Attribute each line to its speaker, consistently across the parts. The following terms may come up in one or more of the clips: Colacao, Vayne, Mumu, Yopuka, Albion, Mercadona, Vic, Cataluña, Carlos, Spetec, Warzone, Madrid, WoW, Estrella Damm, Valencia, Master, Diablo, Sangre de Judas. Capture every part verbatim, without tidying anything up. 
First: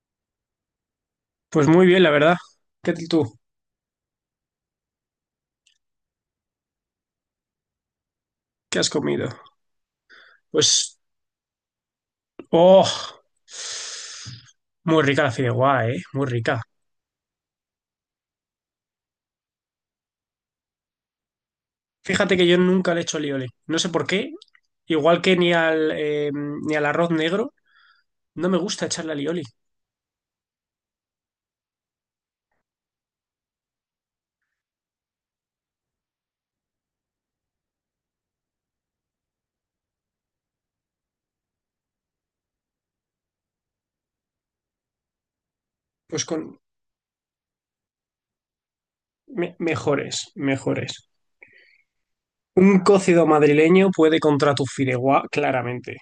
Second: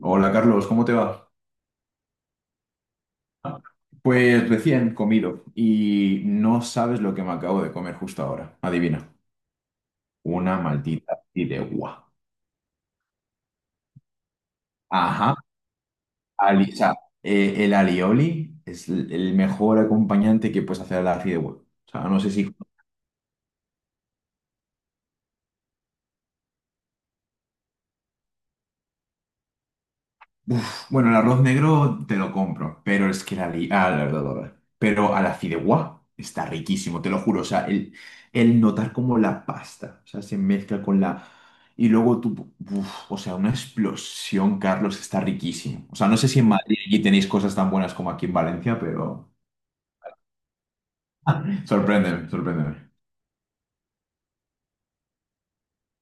Speaker 1: Hola Carlos, ¿cómo te va?
Speaker 2: Pues muy bien, la verdad. ¿Qué tal tú?
Speaker 1: Pues recién comido y no sabes lo que me acabo de comer justo ahora.
Speaker 2: ¿Qué has
Speaker 1: Adivina,
Speaker 2: comido?
Speaker 1: una
Speaker 2: Pues,
Speaker 1: maldita fideuá.
Speaker 2: oh, muy rica la
Speaker 1: Ajá,
Speaker 2: fideuá, eh, muy rica.
Speaker 1: ali- o sea, eh, el alioli es l- el mejor acompañante que puedes hacer a la fideuá. O sea, no sé
Speaker 2: Fíjate que
Speaker 1: si...
Speaker 2: yo nunca le he hecho alioli. No sé por qué, igual que ni al, eh, ni al arroz negro, no me gusta echarle alioli.
Speaker 1: Uf, bueno, el arroz negro te lo compro, pero es que la... li- ah, la verdad, la verdad. Pero a la fideuá está riquísimo, te lo juro. O sea, el, el notar como la pasta, o sea, se mezcla con la... Y luego tú... Uf, o sea, una explosión, Carlos, está riquísimo. O sea, no
Speaker 2: Pues
Speaker 1: sé si en
Speaker 2: con
Speaker 1: Madrid allí tenéis cosas tan buenas como aquí en Valencia, pero...
Speaker 2: me- mejores, mejores.
Speaker 1: Sorpréndeme, sorpréndeme.
Speaker 2: Un cocido madrileño puede contra tu fideuá, claramente.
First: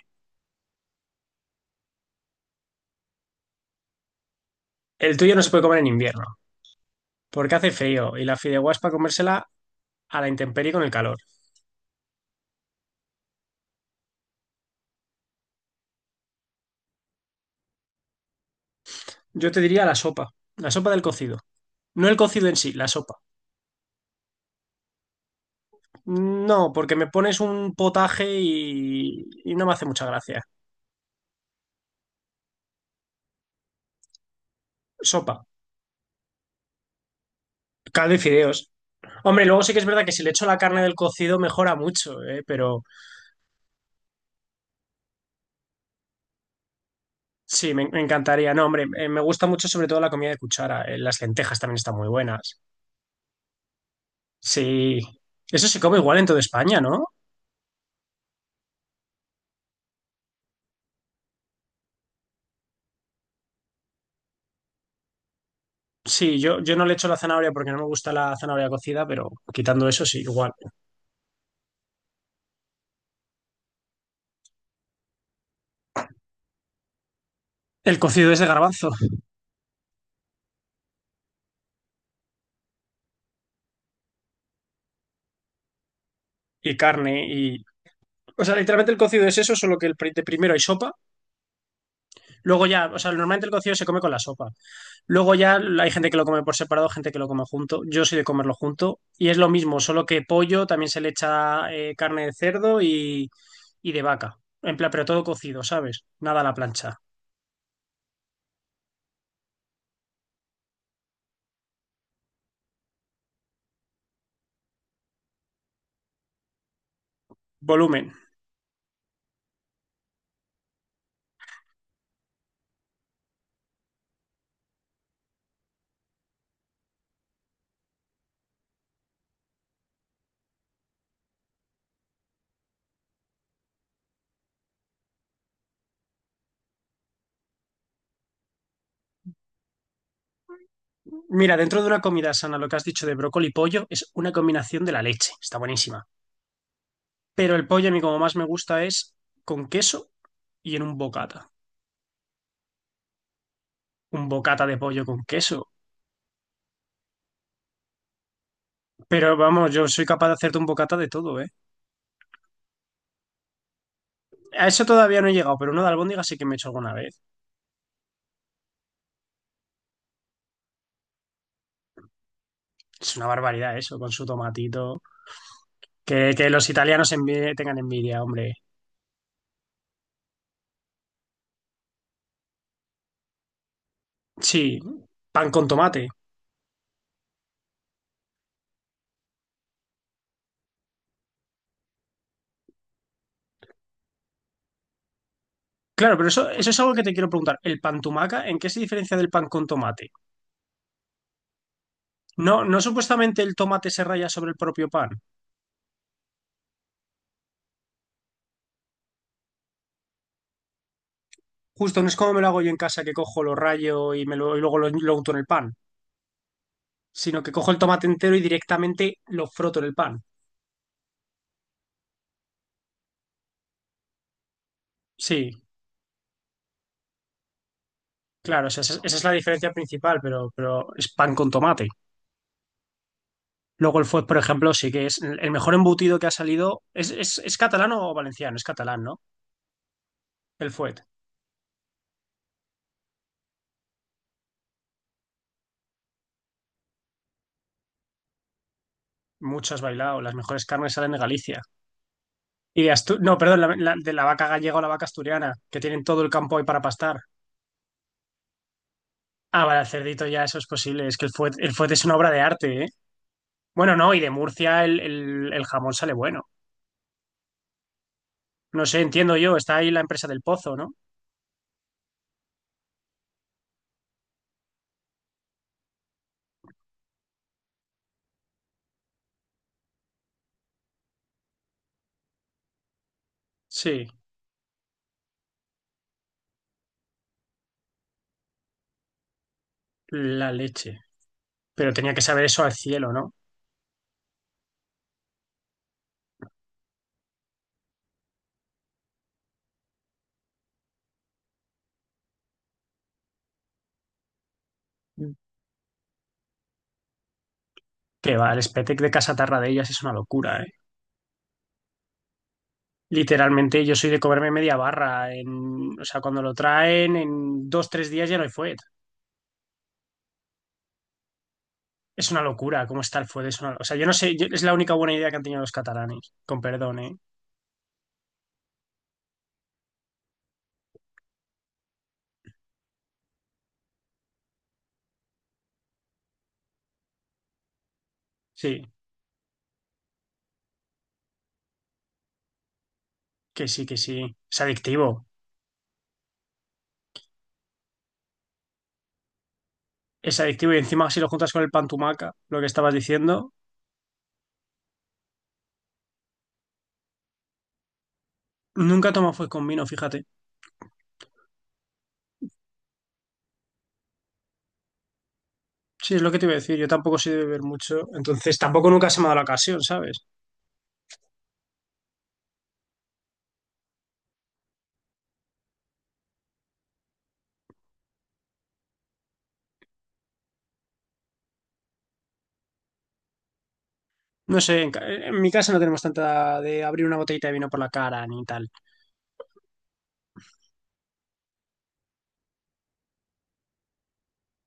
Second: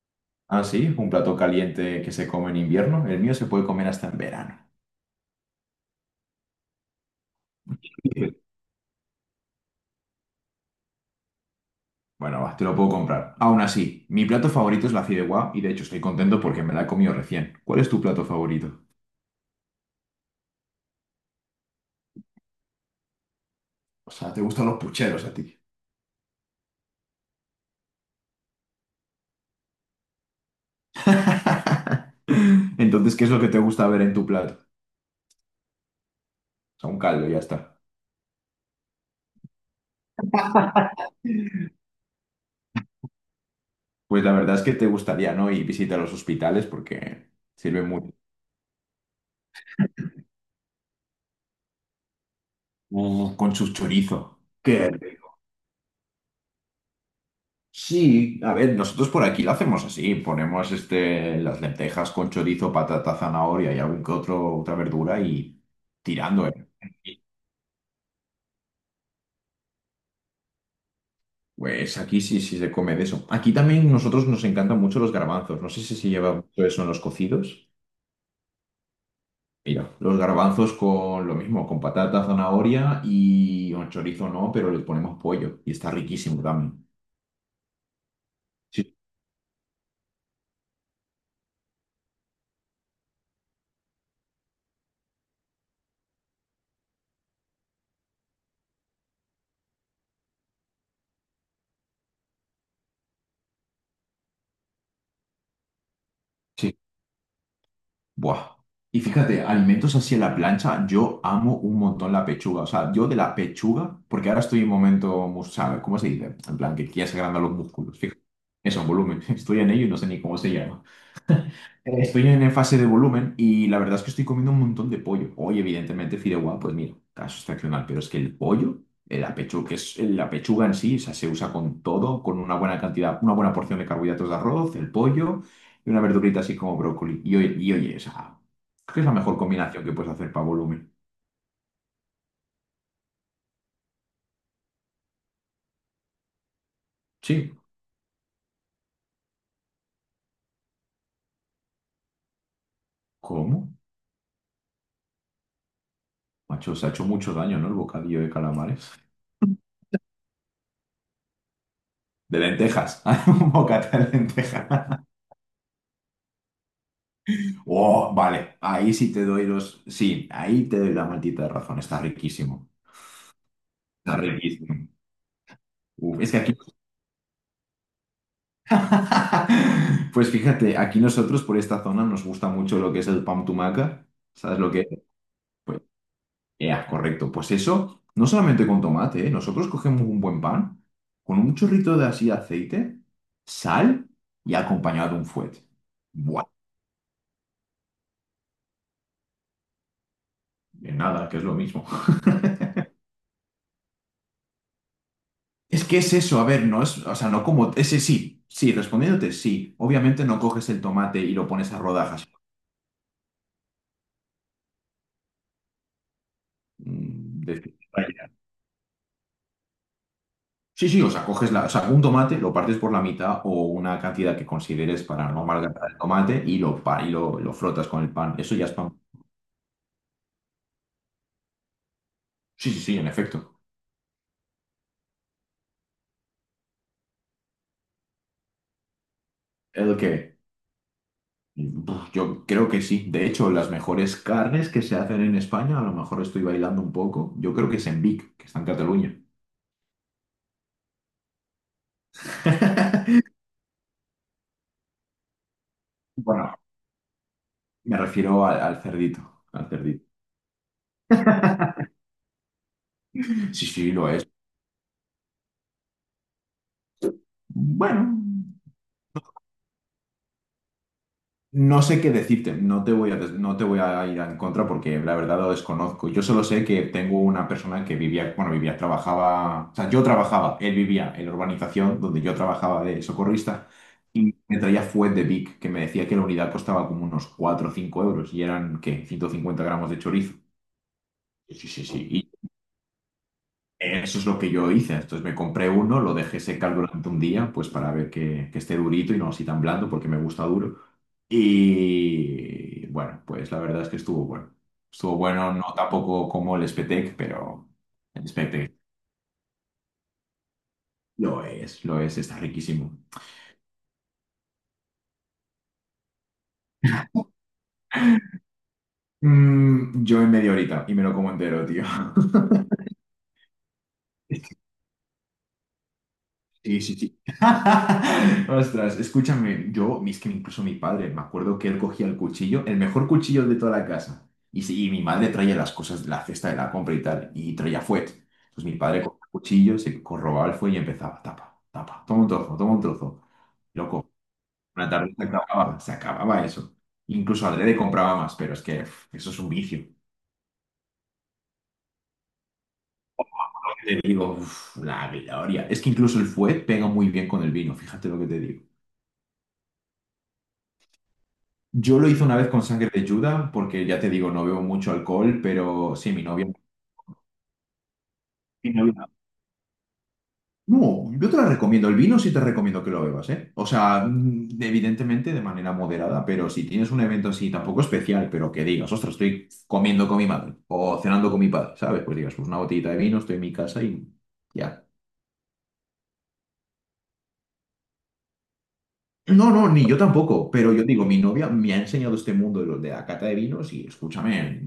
Speaker 1: Ah, sí, un plato caliente que se come en invierno. El mío se puede comer hasta en verano.
Speaker 2: El tuyo no se puede comer en invierno, porque hace frío y la fideuá es para comérsela a la intemperie con el calor.
Speaker 1: Bueno, va, te lo puedo comprar. Aún así, mi plato favorito es la fideuá y de hecho estoy contento porque me la he comido recién. ¿Cuál es tu plato favorito?
Speaker 2: Yo te diría la sopa, la sopa del cocido. No el cocido en sí, la sopa.
Speaker 1: O sea, te gustan los pucheros a ti.
Speaker 2: No, porque me pones un potaje y, y no me hace mucha gracia.
Speaker 1: Entonces, ¿qué es lo que te gusta ver en tu plato?
Speaker 2: Sopa,
Speaker 1: O sea, un caldo, ya está.
Speaker 2: caldo y fideos. Hombre, luego sí que es verdad que si le echo la carne del cocido mejora mucho, ¿eh? Pero
Speaker 1: Pues la verdad es que te gustaría, ¿no? Y visita los hospitales porque
Speaker 2: sí,
Speaker 1: sirve
Speaker 2: me, me
Speaker 1: mucho.
Speaker 2: encantaría. No, hombre, eh, me gusta mucho sobre todo la comida de cuchara. eh, Las lentejas también están muy buenas.
Speaker 1: Uh, con su chorizo. Qué
Speaker 2: Sí,
Speaker 1: rico.
Speaker 2: eso se come igual en toda España, ¿no?
Speaker 1: Sí, a ver, nosotros por aquí lo hacemos así, ponemos este, las lentejas con chorizo, patata, zanahoria y algún que otro, otra verdura y
Speaker 2: Sí,
Speaker 1: tirando,
Speaker 2: yo,
Speaker 1: ¿eh?
Speaker 2: yo no le echo la zanahoria porque no me gusta la zanahoria cocida, pero quitando eso sí, igual.
Speaker 1: Pues aquí sí, sí se come de eso. Aquí también nosotros nos encantan mucho los garbanzos. No sé si se lleva mucho eso en los cocidos.
Speaker 2: El cocido es de garbanzo
Speaker 1: Mira, los garbanzos con lo mismo, con patata, zanahoria y un chorizo no, pero le ponemos pollo y está riquísimo
Speaker 2: y
Speaker 1: también.
Speaker 2: carne y, o sea, literalmente
Speaker 1: Sí,
Speaker 2: el cocido es eso, solo que el pri- de primero hay sopa. Luego ya, o sea, normalmente el cocido se come con la sopa. Luego ya hay gente que lo come por separado, gente que lo come junto. Yo soy de comerlo junto. Y es lo mismo, solo que pollo también se le echa eh, carne de cerdo y, y de vaca. En plan, pero todo cocido, ¿sabes? Nada a la
Speaker 1: sí.
Speaker 2: plancha.
Speaker 1: Buah. Y fíjate, alimentos así en la plancha, yo amo un montón la pechuga. O sea, yo de la pechuga, porque ahora estoy en momento, mus- ¿sabes? ¿Cómo se dice? En plan, que quieres agrandar los músculos.
Speaker 2: Volumen.
Speaker 1: Fíjate, eso, en volumen. Estoy en ello y no sé ni cómo se llama. Eh, Estoy en en fase de volumen y la verdad es que estoy comiendo un montón de pollo. Hoy, evidentemente, fideuá, pues mira, está excepcional, pero es que el pollo, eh, la pechuga, que es la pechuga en sí, o sea, se usa con todo, con una buena cantidad, una buena porción de carbohidratos de arroz, el pollo y una verdurita así como brócoli. Y oye, y oye, o sea, creo que es la mejor combinación que puedes hacer para volumen.
Speaker 2: Mira, dentro de una comida sana, lo que has dicho de brócoli y pollo es una combinación de la leche. Está buenísima.
Speaker 1: Sí,
Speaker 2: Pero el pollo a mí como más me gusta es con queso y en un bocata.
Speaker 1: ¿cómo?
Speaker 2: Un bocata de pollo con queso.
Speaker 1: Macho, se ha hecho mucho daño, ¿no? El bocadillo de calamares.
Speaker 2: Pero vamos, yo soy capaz de hacerte un bocata de todo, ¿eh?
Speaker 1: De lentejas, un bocata de
Speaker 2: A
Speaker 1: lentejas.
Speaker 2: eso todavía no he llegado, pero uno de albóndiga sí que me he hecho alguna vez.
Speaker 1: Oh, vale, ahí sí te doy los. Sí, ahí te doy la maldita razón. Está riquísimo.
Speaker 2: Es una barbaridad eso, con
Speaker 1: Está
Speaker 2: su
Speaker 1: riquísimo.
Speaker 2: tomatito. Que,
Speaker 1: Uf, es que
Speaker 2: que
Speaker 1: aquí.
Speaker 2: los italianos envi- tengan envidia, hombre.
Speaker 1: Pues fíjate, aquí nosotros por esta zona nos gusta mucho lo que es el pan tumaca. ¿Sabes lo
Speaker 2: Sí,
Speaker 1: que es?
Speaker 2: pan con
Speaker 1: Pues,
Speaker 2: tomate.
Speaker 1: ya, correcto. Pues eso, no solamente con tomate, ¿eh? Nosotros cogemos un buen pan, con un chorrito de así aceite, sal y acompañado de un fuet.
Speaker 2: Claro, pero
Speaker 1: Buah,
Speaker 2: eso, eso es algo que te quiero preguntar. ¿El pan tumaca en qué se diferencia del pan con tomate?
Speaker 1: de nada, que es lo mismo.
Speaker 2: No, no supuestamente el tomate se raya sobre el propio pan.
Speaker 1: Es que es eso, a ver, no es, o sea, no como, ese sí, sí, respondiéndote, sí. Obviamente no coges el tomate y lo pones a
Speaker 2: Justo, no es
Speaker 1: rodajas.
Speaker 2: como me lo hago yo en casa, que cojo, lo rayo y, me lo, y luego lo, lo unto en el pan. Sino
Speaker 1: Mm,
Speaker 2: que
Speaker 1: de-
Speaker 2: cojo el tomate
Speaker 1: Vaya.
Speaker 2: entero y directamente lo froto en el pan.
Speaker 1: Sí, sí, o sea, coges la, o sea, un tomate, lo partes por la mitad o una cantidad que consideres para no
Speaker 2: Sí.
Speaker 1: amalgamar el tomate y lo, pa- y lo, lo frotas con el pan. Eso ya
Speaker 2: Claro,
Speaker 1: es
Speaker 2: esa,
Speaker 1: pan.
Speaker 2: es esa es la diferencia principal, pero, pero es pan con tomate.
Speaker 1: Sí, sí, sí, en efecto.
Speaker 2: Luego el fuet, por ejemplo, sí que es el mejor embutido que ha salido. ¿Es, es, es catalán o valenciano? Es catalán, ¿no?
Speaker 1: Es lo que
Speaker 2: El fuet.
Speaker 1: buf, yo creo que sí. De hecho, las mejores carnes que se hacen en España, a lo mejor estoy bailando un poco, yo creo que es en Vic, que está en Cataluña.
Speaker 2: Mucho has bailado. Las mejores carnes salen de Galicia. Y de Astur... No, perdón, la- la- de la vaca gallega o la vaca asturiana, que tienen todo el campo
Speaker 1: Bueno,
Speaker 2: ahí para pastar.
Speaker 1: me refiero al, al cerdito,
Speaker 2: Ah,
Speaker 1: al
Speaker 2: vale, el
Speaker 1: cerdito.
Speaker 2: cerdito ya eso es posible. Es que el fuet, el fuet es una obra de arte, ¿eh?
Speaker 1: Sí, sí,
Speaker 2: Bueno,
Speaker 1: lo
Speaker 2: no, y
Speaker 1: es.
Speaker 2: de Murcia el, el, el jamón sale bueno.
Speaker 1: Bueno,
Speaker 2: No sé, entiendo yo. Está ahí la empresa del pozo, ¿no?
Speaker 1: no sé qué decirte, no te voy a, des- no te voy a ir en contra porque la verdad lo desconozco. Yo solo sé que tengo una persona que vivía, bueno, vivía, trabajaba, o sea, yo trabajaba, él vivía en la urbanización donde yo trabajaba de socorrista
Speaker 2: Sí,
Speaker 1: y me traía fuet de Vic, que me decía que la unidad costaba como unos cuatro o cinco euros y eran, ¿qué? ciento cincuenta gramos de chorizo.
Speaker 2: la leche.
Speaker 1: Sí, sí,
Speaker 2: Pero tenía que
Speaker 1: sí.
Speaker 2: saber eso al cielo, ¿no?
Speaker 1: Eso es lo que yo hice. Entonces me compré uno, lo dejé secar durante un día, pues para ver que, que esté durito y no así tan blando, porque me gusta duro. Y bueno, pues la verdad es que estuvo bueno. Estuvo
Speaker 2: Que
Speaker 1: bueno, no tampoco como el Spetec, pero el
Speaker 2: va, el
Speaker 1: Spetec
Speaker 2: Spetek de Casa ellas es una locura, ¿eh?
Speaker 1: lo es, lo es, está riquísimo.
Speaker 2: Literalmente yo soy de comerme media barra. En, o sea, cuando lo traen, en dos, tres días ya no hay fuet.
Speaker 1: Mm, yo en media horita y me lo como entero, tío.
Speaker 2: Es una locura cómo está el fuet. Es una- o sea, yo no sé, yo- es la única buena idea que han tenido los catalanes. Con
Speaker 1: Sí, sí,
Speaker 2: perdón, ¿eh?
Speaker 1: sí. Ostras, escúchame, yo, es que incluso mi padre, me acuerdo que él cogía el cuchillo, el mejor cuchillo de toda la casa, y, sí, y mi madre traía las cosas de la cesta de la compra y tal, y traía fuet. Entonces mi
Speaker 2: Sí,
Speaker 1: padre cogía el cuchillo, se corrobaba el fuet y empezaba, tapa, tapa, toma un trozo, toma un trozo.
Speaker 2: que sí, que
Speaker 1: Loco,
Speaker 2: sí. Es
Speaker 1: una tarde se
Speaker 2: adictivo.
Speaker 1: acababa, se acababa eso. Incluso adrede compraba más, pero es que uf, eso es un vicio.
Speaker 2: Es adictivo y encima si lo juntas con el pan tumaca, lo que estabas diciendo,
Speaker 1: Te digo, uf, la gloria. Es que incluso el fuet pega muy bien con el vino, fíjate lo que te digo.
Speaker 2: nunca tomo fuet con vino, fíjate.
Speaker 1: Yo lo hice una vez con sangre de Judas, porque ya te digo, no bebo mucho alcohol, pero sí,
Speaker 2: Sí, es
Speaker 1: mi
Speaker 2: lo que te
Speaker 1: novia.
Speaker 2: iba a decir. Yo tampoco soy de beber mucho, entonces
Speaker 1: Mi
Speaker 2: tampoco
Speaker 1: novia.
Speaker 2: nunca se me ha dado la ocasión, ¿sabes?
Speaker 1: No, yo te la recomiendo. El vino sí te recomiendo que lo bebas, ¿eh? O sea, mm, evidentemente de manera moderada, pero si tienes un evento así tampoco especial, pero que digas, ostras, estoy comiendo con mi madre o cenando con mi padre, ¿sabes? Pues digas, pues una botellita de vino, estoy en mi casa y
Speaker 2: No sé,
Speaker 1: ya.
Speaker 2: en, ca- en mi casa no tenemos tanta de abrir una botellita de vino por la cara ni tal.
Speaker 1: No, no, ni yo tampoco, pero yo digo, mi novia me ha enseñado este mundo de, lo- de la cata de vinos y escúchame,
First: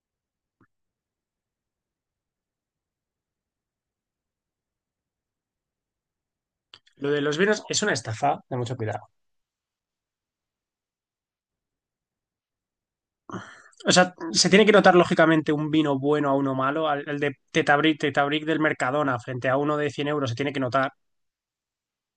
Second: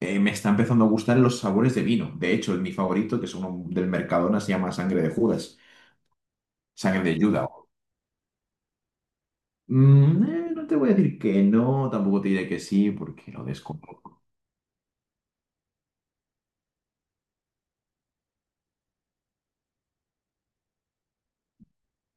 Speaker 1: eh, me está empezando a gustar los sabores de vino. De hecho, mi favorito, que es uno del Mercadona, se llama Sangre de Judas, Sangre
Speaker 2: Lo
Speaker 1: de
Speaker 2: de los
Speaker 1: Judas.
Speaker 2: vinos es una estafa de mucho cuidado.
Speaker 1: Mm, eh, no te voy a decir que no, tampoco te diré que sí, porque lo
Speaker 2: O sea,
Speaker 1: desconozco.
Speaker 2: se tiene que notar lógicamente un vino bueno a uno malo. Al, el de Tetabric, Tetabric del Mercadona frente a uno de cien euros se tiene que notar.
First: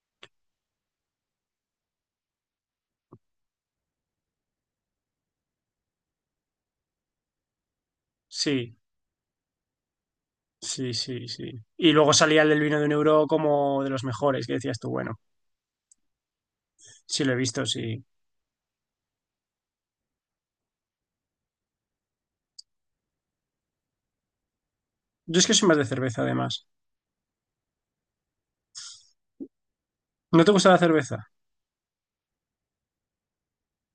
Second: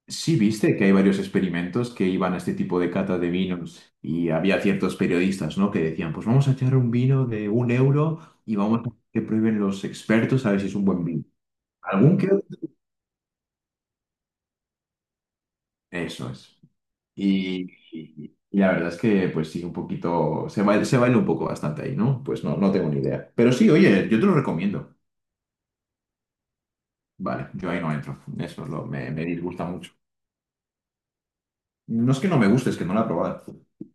Speaker 1: Sí, viste que hay varios experimentos que iban a este tipo de cata de vinos y había ciertos periodistas, ¿no? que decían, pues vamos a echar un vino de un euro y
Speaker 2: Sí,
Speaker 1: vamos a que prueben los expertos a ver si es un
Speaker 2: sí,
Speaker 1: buen vino.
Speaker 2: sí, sí. Y luego
Speaker 1: Algún que...
Speaker 2: salía el del vino de un euro como de los mejores, que decías tú, bueno,
Speaker 1: Eso es.
Speaker 2: sí lo he visto,
Speaker 1: Y,
Speaker 2: sí.
Speaker 1: y- y la verdad es que, pues sí, un poquito, se baila, se baila un poco bastante ahí, ¿no? Pues no, no tengo ni idea. Pero sí, oye, yo te lo recomiendo.
Speaker 2: Yo es que soy más de cerveza además.
Speaker 1: Vale, yo ahí no entro. Eso es lo, me, me disgusta mucho.
Speaker 2: ¿No te gusta la cerveza?
Speaker 1: No es que no me guste, es que no la he probado.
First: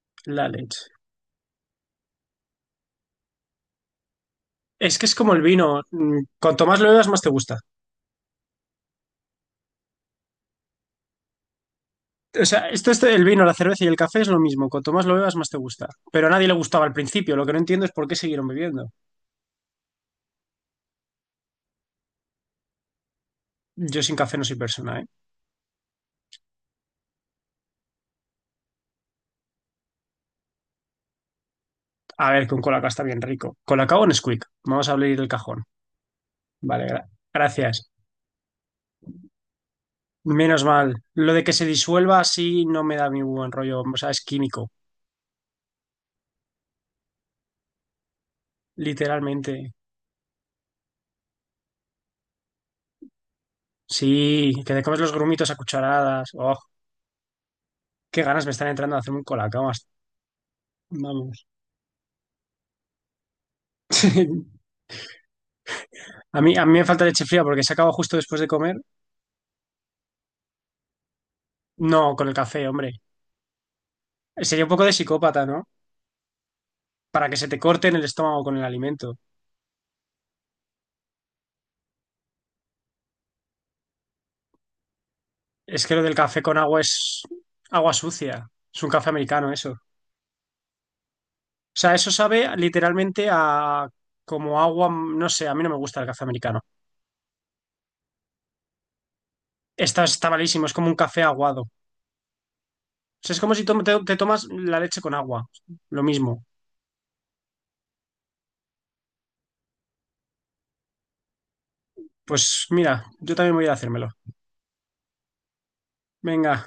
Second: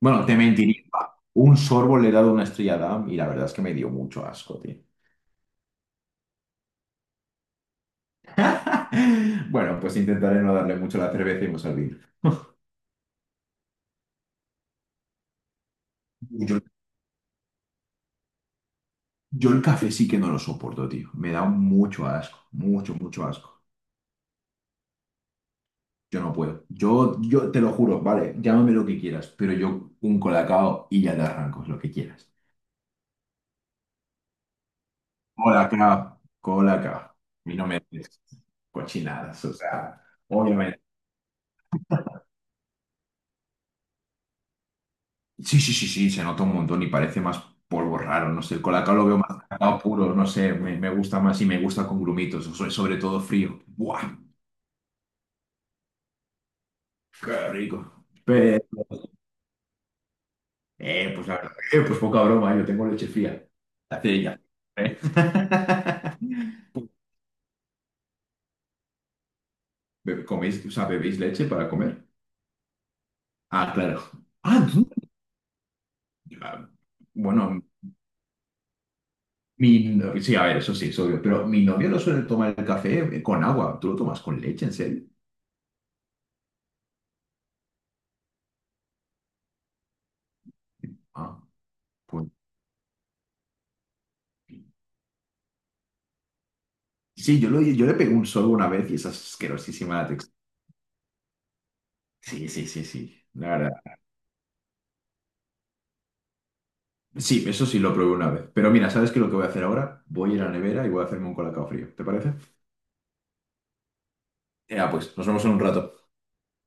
Speaker 1: Bueno, te
Speaker 2: La
Speaker 1: mentiría.
Speaker 2: leche.
Speaker 1: Un sorbo le he dado una estrella Damm y la verdad es que me dio mucho asco, tío.
Speaker 2: Es que es como el vino. mm, Cuanto más lo bebas, más te gusta.
Speaker 1: Bueno, pues intentaré no darle mucho a la cerveza y no servir.
Speaker 2: O sea, esto, esto del vino, la cerveza y el café es lo mismo. Cuanto más lo bebas, más te gusta. Pero a nadie le
Speaker 1: Yo,
Speaker 2: gustaba al principio. Lo que no entiendo es por qué siguieron bebiendo.
Speaker 1: yo el café sí que no lo soporto, tío. Me da mucho asco, mucho, mucho asco.
Speaker 2: Yo sin café no soy persona, ¿eh?
Speaker 1: Yo no puedo. Yo, yo te lo juro, vale, llámame lo que quieras, pero yo un colacao y ya te arranco, lo que quieras.
Speaker 2: A ver, que un colacao está bien rico. Colacao o Nesquik. Vamos a abrir el cajón.
Speaker 1: Colacao,
Speaker 2: Vale, gra-
Speaker 1: colacao. Y no me
Speaker 2: gracias.
Speaker 1: des cochinadas, o sea,
Speaker 2: Menos
Speaker 1: obviamente.
Speaker 2: mal. Lo de que se disuelva así no me da mi buen rollo. O sea, es químico.
Speaker 1: Sí, sí, sí, sí, se nota un montón y parece más polvo raro, no sé, el colacao lo veo más
Speaker 2: Literalmente.
Speaker 1: cacao puro, no sé, me, me gusta más y me gusta con grumitos, so- sobre todo frío. ¡Buah!
Speaker 2: Sí, que te comes los grumitos a cucharadas. Oh,
Speaker 1: ¡Qué rico!
Speaker 2: qué ganas me
Speaker 1: Pero,
Speaker 2: están entrando de hacerme un colacao. hasta-
Speaker 1: eh, pues la
Speaker 2: Vamos.
Speaker 1: verdad, eh, pues poca broma, yo tengo leche fría. Hace ella. ¿Eh?
Speaker 2: A mí, a mí me falta leche fría porque se acaba justo después de comer.
Speaker 1: Be- ¿Coméis, o sea, bebéis leche para comer?
Speaker 2: No, con el café, hombre.
Speaker 1: Ah, claro.
Speaker 2: Sería
Speaker 1: Ah,
Speaker 2: un poco
Speaker 1: tú-
Speaker 2: de psicópata, ¿no?
Speaker 1: ah,
Speaker 2: Para que se te
Speaker 1: bueno,
Speaker 2: corte en el estómago con el alimento.
Speaker 1: mi, no- sí, a ver, eso sí, es obvio, pero mi novio no suele tomar el café eh, con agua, ¿tú lo tomas con leche, en serio?
Speaker 2: Es que lo del café con agua es agua sucia. Es un café americano eso. O
Speaker 1: Ah,
Speaker 2: sea, eso
Speaker 1: pues
Speaker 2: sabe literalmente a como agua, no sé, a mí no me gusta el café americano.
Speaker 1: sí, yo, lo- yo le pegué un solo una vez y es
Speaker 2: Está,
Speaker 1: asquerosísima la
Speaker 2: está
Speaker 1: textura.
Speaker 2: malísimo, es como un café aguado. O
Speaker 1: Sí, sí, sí, sí,
Speaker 2: sea, es
Speaker 1: la
Speaker 2: como si
Speaker 1: verdad.
Speaker 2: tom- te, te tomas la leche con agua, lo mismo.
Speaker 1: Sí, eso sí lo probé una vez. Pero mira, ¿sabes qué es lo que voy a hacer ahora? Voy a ir a la nevera y voy a hacerme un colacao frío, ¿te parece?
Speaker 2: Pues mira, yo también voy a ir a hacérmelo.
Speaker 1: Ya, pues, nos vemos en un rato.
Speaker 2: Venga.